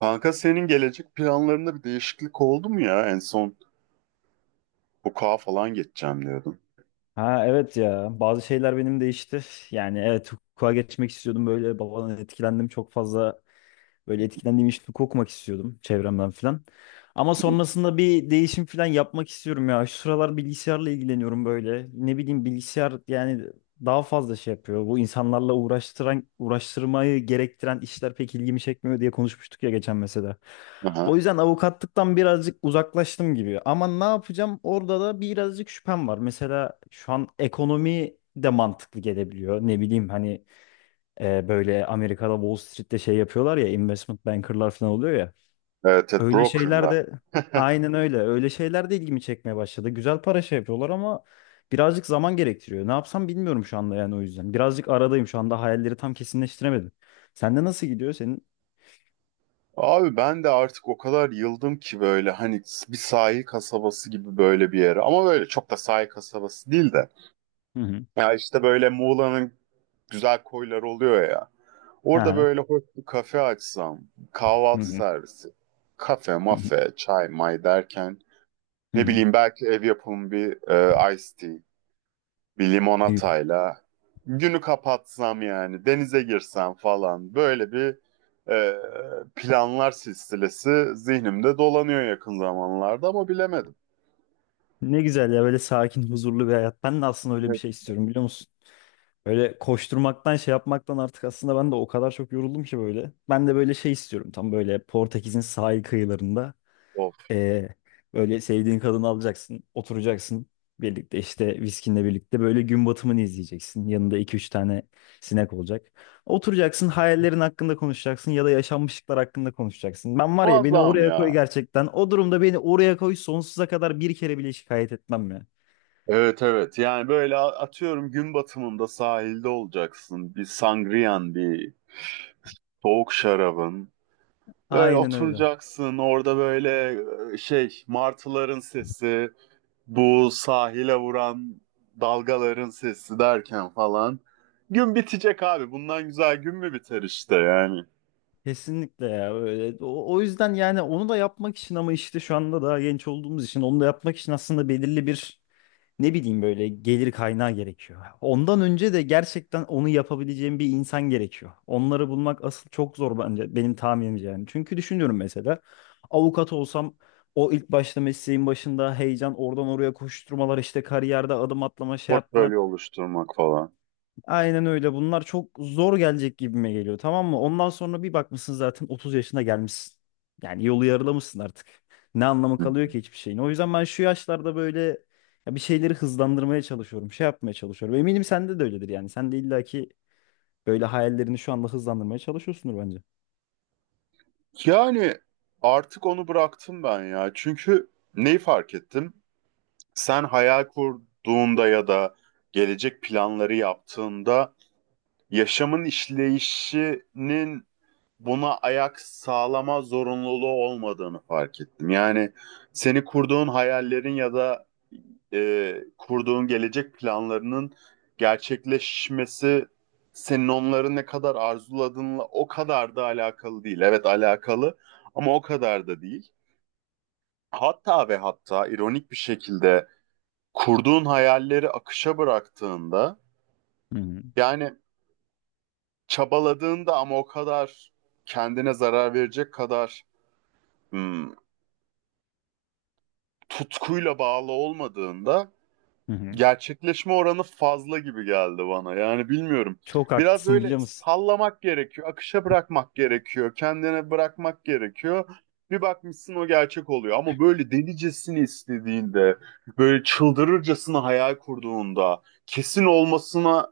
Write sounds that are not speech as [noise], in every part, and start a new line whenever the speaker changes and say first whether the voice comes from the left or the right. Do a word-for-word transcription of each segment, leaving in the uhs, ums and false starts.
right: Kanka senin gelecek planlarında bir değişiklik oldu mu ya? En son hukuka falan geçeceğim diyordun.
left: Ha evet ya bazı şeyler benim değişti. Yani evet hukuka geçmek istiyordum böyle babadan etkilendim çok fazla. Böyle etkilendiğim işleri okumak istiyordum çevremden falan. Ama sonrasında bir değişim falan yapmak istiyorum ya. Şu sıralar bilgisayarla ilgileniyorum böyle. Ne bileyim bilgisayar yani daha fazla şey yapıyor. Bu insanlarla uğraştıran, uğraştırmayı gerektiren işler pek ilgimi çekmiyor diye konuşmuştuk ya geçen mesela. O
right: Aha.
left: yüzden avukatlıktan birazcık uzaklaştım gibi. Ama ne yapacağım? Orada da birazcık şüphem var. Mesela şu an ekonomi de mantıklı gelebiliyor. Ne bileyim hani e, böyle Amerika'da Wall Street'te şey yapıyorlar ya investment bankerlar falan oluyor ya.
right: Evet, evet,
left: Öyle şeyler
right: brokerla.
left: de
right: [laughs]
left: aynen öyle. Öyle şeyler de ilgimi çekmeye başladı. Güzel para şey yapıyorlar ama birazcık zaman gerektiriyor. Ne yapsam bilmiyorum şu anda yani o yüzden. Birazcık aradayım şu anda hayalleri tam kesinleştiremedim. Sende nasıl gidiyor senin?
right: Abi ben de artık o kadar yıldım ki böyle hani bir sahil kasabası gibi böyle bir yere. Ama böyle çok da sahil kasabası değil de.
left: Hı hı.
right: Ya işte böyle Muğla'nın güzel koyları oluyor ya.
left: Hı
right: Orada
left: hı.
right: böyle hoş bir kafe açsam,
left: Hı
right: kahvaltı
left: hı.
right: servisi, kafe,
left: Hı hı.
right: mafe, çay, may derken
left: Hı
right: ne
left: hı.
right: bileyim belki ev yapımı bir e, iced tea. Bir
left: Ne güzel.
right: limonatayla günü kapatsam, yani denize girsem falan, böyle bir e, planlar silsilesi zihnimde dolanıyor yakın zamanlarda, ama bilemedim.
left: Ne güzel ya böyle sakin, huzurlu bir hayat. Ben de aslında öyle bir
right: Evet.
left: şey istiyorum biliyor musun? Öyle koşturmaktan şey yapmaktan artık aslında ben de o kadar çok yoruldum ki böyle. Ben de böyle şey istiyorum tam böyle Portekiz'in sahil kıyılarında
right: Of.
left: eee, böyle sevdiğin kadını alacaksın oturacaksın birlikte işte viskinle birlikte böyle gün batımını izleyeceksin. Yanında iki üç tane sinek olacak. Oturacaksın hayallerin hakkında konuşacaksın ya da yaşanmışlıklar hakkında konuşacaksın. Ben var ya beni
right: Muazzam
left: oraya koy
right: ya.
left: gerçekten o durumda beni oraya koy sonsuza kadar bir kere bile şikayet etmem ya.
right: Evet, evet, yani böyle a- atıyorum, gün batımında sahilde olacaksın, bir sangriyan, bir soğuk şarabın, böyle
left: Aynen öyle.
right: oturacaksın orada, böyle e, şey martıların sesi, bu sahile vuran dalgaların sesi derken falan. Gün bitecek abi. Bundan güzel gün mü biter işte yani.
left: Kesinlikle ya öyle. O, o yüzden yani onu da yapmak için ama işte şu anda daha genç olduğumuz için onu da yapmak için aslında belirli bir ne bileyim böyle gelir kaynağı gerekiyor. Ondan önce de gerçekten onu yapabileceğim bir insan gerekiyor. Onları bulmak asıl çok zor bence benim tahminimce yani. Çünkü düşünüyorum mesela avukat olsam o ilk başta mesleğin başında heyecan oradan oraya koşturmalar işte kariyerde adım atlama şey yapma.
right: Portföy oluşturmak falan.
left: Aynen öyle. Bunlar çok zor gelecek gibime geliyor. Tamam mı? Ondan sonra bir bakmışsın zaten otuz yaşına gelmişsin. Yani yolu yarılamışsın artık. Ne anlamı
right: Hı.
left: kalıyor ki hiçbir şeyin? O yüzden ben şu yaşlarda böyle ya bir şeyleri hızlandırmaya çalışıyorum. Şey yapmaya çalışıyorum. Eminim sende de öyledir yani. Sen de illaki böyle hayallerini şu anda hızlandırmaya çalışıyorsundur bence.
right: Yani artık onu bıraktım ben ya. Çünkü neyi fark ettim? Sen hayal kurduğunda ya da gelecek planları yaptığında, yaşamın işleyişinin buna ayak sağlama zorunluluğu olmadığını fark ettim. Yani seni kurduğun hayallerin ya da e, kurduğun gelecek planlarının gerçekleşmesi, senin onları ne kadar arzuladığınla o kadar da alakalı değil. Evet, alakalı, ama o kadar da değil. Hatta ve hatta ironik bir şekilde, kurduğun hayalleri akışa bıraktığında,
left: Hı hı.
right: yani çabaladığında ama o kadar kendine zarar verecek kadar hmm, tutkuyla bağlı olmadığında,
left: Hı hı.
right: gerçekleşme oranı fazla gibi geldi bana. Yani bilmiyorum.
left: Çok
right: Biraz
left: haklısın
right: böyle
left: biliyor musun?
right: sallamak gerekiyor, akışa bırakmak gerekiyor, kendine bırakmak gerekiyor. Bir bakmışsın o gerçek oluyor, ama böyle delicesini istediğinde, böyle çıldırırcasına hayal kurduğunda, kesin olmasına,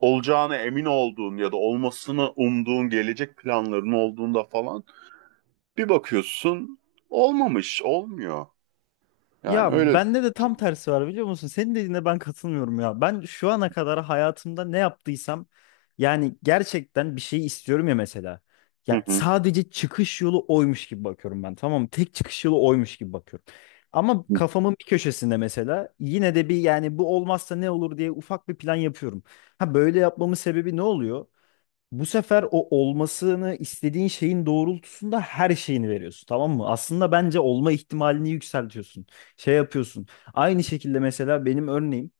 right: olacağına emin olduğun ya da olmasını umduğun gelecek planların olduğunda falan, bir bakıyorsun olmamış, olmuyor. Yani
left: Ya
right: öyle.
left: bende de tam tersi var biliyor musun? Senin dediğine ben katılmıyorum ya. Ben şu ana kadar hayatımda ne yaptıysam yani gerçekten bir şey istiyorum ya mesela.
right: Hı
left: Ya
right: hı.
left: sadece çıkış yolu oymuş gibi bakıyorum ben. Tamam mı? Tek çıkış yolu oymuş gibi bakıyorum. Ama kafamın bir köşesinde mesela yine de bir yani bu olmazsa ne olur diye ufak bir plan yapıyorum. Ha böyle yapmamın sebebi ne oluyor? Bu sefer o olmasını istediğin şeyin doğrultusunda her şeyini veriyorsun, tamam mı? Aslında bence olma ihtimalini yükseltiyorsun. Şey yapıyorsun. Aynı şekilde mesela benim örneğim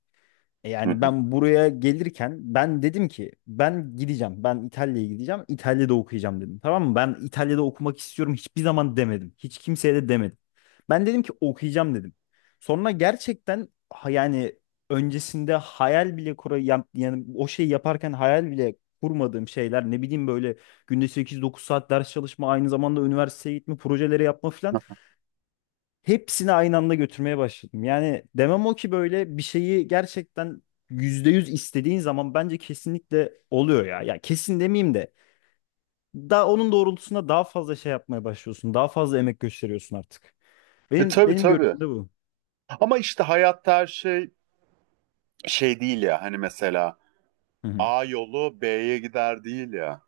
left: e,
right: Hı
left: yani
right: hı.
left: ben buraya gelirken ben dedim ki ben gideceğim. Ben İtalya'ya gideceğim. İtalya'da okuyacağım dedim. Tamam mı? Ben İtalya'da okumak istiyorum hiçbir zaman demedim. Hiç kimseye de demedim. Ben dedim ki okuyacağım dedim. Sonra gerçekten ha- yani öncesinde hayal bile kura ya- yani o şeyi yaparken hayal bile kurmadığım şeyler ne bileyim böyle günde sekiz dokuz saat ders çalışma aynı zamanda üniversiteye gitme projeleri yapma filan. Hepsini aynı anda götürmeye başladım. Yani demem o ki böyle bir şeyi gerçekten yüzde yüz istediğin zaman bence kesinlikle oluyor ya. Ya kesin demeyeyim de daha onun doğrultusunda daha fazla şey yapmaya başlıyorsun. Daha fazla emek gösteriyorsun artık.
right: E
left: Benim
right: tabii,
left: benim
right: tabii.
left: görüşüm de bu.
right: Ama işte hayatta her şey şey değil ya. Hani mesela
left: Hı hı.
right: A yolu B'ye gider değil ya.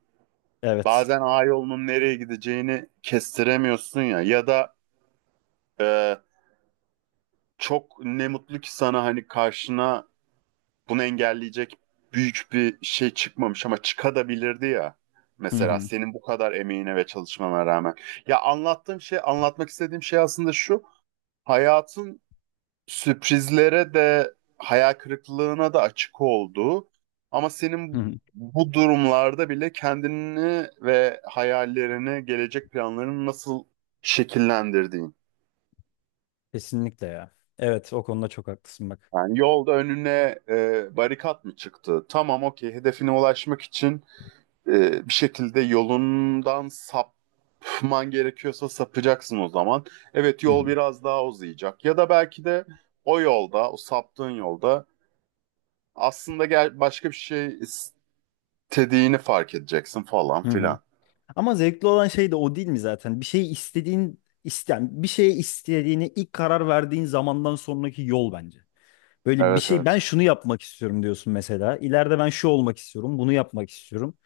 left: Evet.
right: Bazen A yolunun nereye gideceğini kestiremiyorsun ya. Ya da e, çok ne mutlu ki sana, hani karşına bunu engelleyecek büyük bir şey çıkmamış, ama çıkabilirdi ya.
left: Hı
right: Mesela
left: hı.
right: senin bu kadar emeğine ve çalışmana rağmen. Ya anlattığım şey, anlatmak istediğim şey aslında şu. Hayatın sürprizlere de hayal kırıklığına da açık olduğu, ama
left: Hı hı.
right: senin bu durumlarda bile kendini ve hayallerini, gelecek planlarını nasıl şekillendirdiğin.
left: Kesinlikle ya. Evet o konuda çok haklısın bak.
right: Yani yolda önüne e, barikat mı çıktı? Tamam, okey, hedefine ulaşmak için e, bir şekilde yolundan sapman gerekiyorsa sapacaksın o zaman. Evet,
left: Hı
right: yol
left: hı.
right: biraz daha uzayacak, ya da belki de o yolda, o saptığın yolda aslında gel başka bir şey istediğini fark edeceksin falan
left: Hı hı.
right: filan.
left: Ama zevkli olan şey de o değil mi zaten? Bir şeyi istediğin isteyen, bir şeye istediğini ilk karar verdiğin zamandan sonraki yol bence. Böyle bir
right: Evet,
left: şey ben
right: evet.
left: şunu yapmak istiyorum diyorsun mesela. İleride ben şu olmak istiyorum, bunu yapmak istiyorum.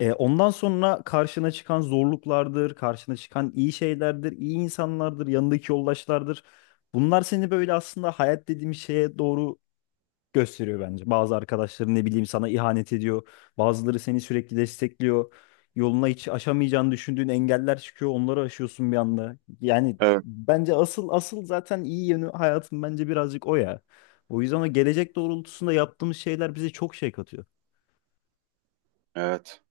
left: E, ondan sonra karşına çıkan zorluklardır, karşına çıkan iyi şeylerdir, iyi insanlardır, yanındaki yoldaşlardır. Bunlar seni böyle aslında hayat dediğim şeye doğru gösteriyor bence. Bazı arkadaşların ne bileyim sana ihanet ediyor. Bazıları seni sürekli destekliyor. Yoluna hiç aşamayacağını düşündüğün engeller çıkıyor. Onları aşıyorsun bir anda. Yani
right: Evet,
left: bence asıl asıl zaten iyi yönü hayatın bence birazcık o ya. O yüzden o gelecek doğrultusunda yaptığımız şeyler bize çok şey katıyor.
right: evet.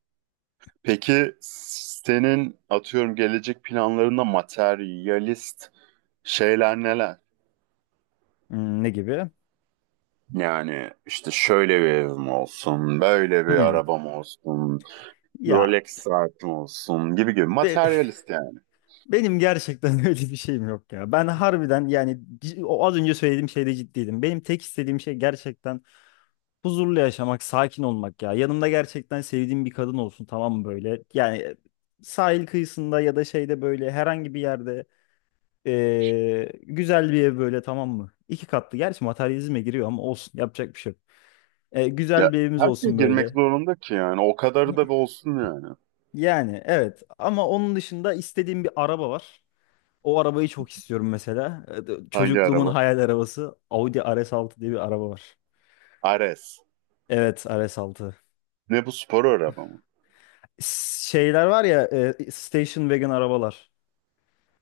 right: Peki senin atıyorum gelecek planlarında materyalist şeyler neler?
left: Hmm, ne gibi?
right: Yani işte şöyle bir evim olsun, böyle bir
left: Hmm.
right: arabam olsun,
left: Ya
right: Rolex saatim olsun gibi gibi,
left: be-
right: materyalist yani.
left: [laughs] benim gerçekten [laughs] öyle bir şeyim yok ya. Ben harbiden yani c- o az önce söylediğim şeyde ciddiydim. Benim tek istediğim şey gerçekten huzurlu yaşamak, sakin olmak ya. Yanımda gerçekten sevdiğim bir kadın olsun tamam mı böyle? Yani sahil kıyısında ya da şeyde böyle herhangi bir yerde eee, güzel bir ev böyle tamam mı? İki katlı. Gerçi materyalizme giriyor ama olsun yapacak bir şey yok. E,
right: Ya
left: güzel bir evimiz
right: her şey
left: olsun
right: girmek
left: böyle.
right: zorunda ki yani, o kadarı da bir
left: [laughs]
right: olsun yani.
left: Yani evet ama onun dışında istediğim bir araba var. O arabayı çok istiyorum mesela. E,
right: Hangi
left: Çocukluğumun
right: araba?
left: hayal arabası audi r s altı diye bir araba var.
right: Ares.
left: Evet r s altı
right: Ne, bu spor araba mı?
left: şeyler var ya e, station wagon arabalar.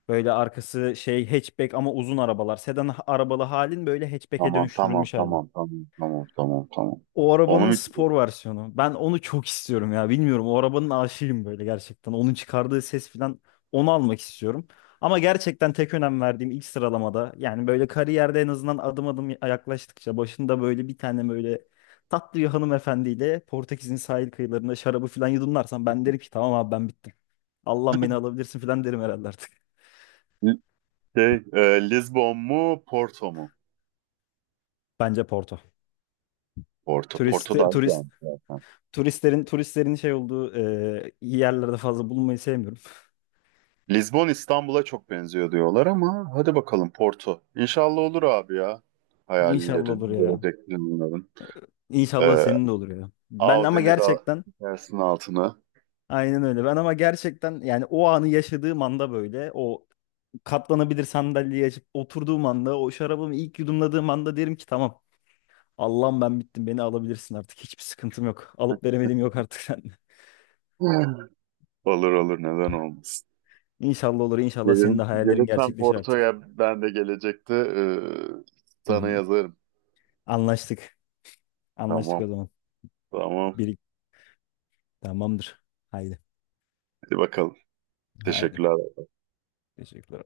left: Böyle arkası şey hatchback ama uzun arabalar. Sedan ha- arabalı halin böyle hatchback'e
right: Tamam, tamam,
left: dönüştürülmüş hali.
right: tamam, tamam, tamam, tamam, tamam.
left: O
right: Onu
left: arabanın
right: mu?
left: spor versiyonu. Ben onu çok istiyorum ya. Bilmiyorum o arabanın aşığıyım böyle gerçekten. Onun çıkardığı ses falan onu almak istiyorum. Ama gerçekten tek önem verdiğim ilk sıralamada yani böyle kariyerde en azından adım adım yaklaştıkça başında böyle bir tane böyle tatlı bir hanımefendiyle Portekiz'in sahil kıyılarında şarabı falan yudumlarsam ben derim ki tamam abi ben bittim. Allah beni alabilirsin falan derim herhalde artık.
right: Şey, e, Lisbon mu Porto mu?
left: Bence Porto.
right: Porto. Porto
left: Turist,
right: daha
left: turist,
right: güzelmiş zaten.
left: turistlerin turistlerin şey olduğu e, yerlerde fazla bulunmayı sevmiyorum.
right: Lisbon İstanbul'a çok benziyor diyorlar, ama hadi bakalım Porto. İnşallah olur abi ya.
left: [laughs] İnşallah olur
right: Hayallerin,
left: ya.
right: gelecek planların.
left: İnşallah
right: E,
left: senin de olur ya. Ben ama
right: Audi'ni de
left: gerçekten
right: çekersin altına.
left: aynen öyle. Ben ama gerçekten yani o anı yaşadığım anda böyle o katlanabilir sandalyeyi açıp oturduğum anda o şarabımı ilk yudumladığım anda derim ki tamam. Allah'ım ben bittim beni alabilirsin artık hiçbir sıkıntım yok. Alıp veremediğim yok artık [laughs] sende.
right: [laughs] Olur, olur, neden olmasın.
left: İnşallah olur inşallah senin de
right: Gelirim,
left: hayallerin
right: gelirsen
left: gerçekleşir artık.
right: Porto'ya ben de gelecekte, e,
left: Hı
right: sana
left: hı.
right: yazarım.
left: Anlaştık. Anlaştık
right: Tamam,
left: o zaman.
right: tamam.
left: Bir, tamamdır. Haydi.
right: Hadi bakalım.
left: Haydi.
right: Teşekkürler.
left: Teşekkürler.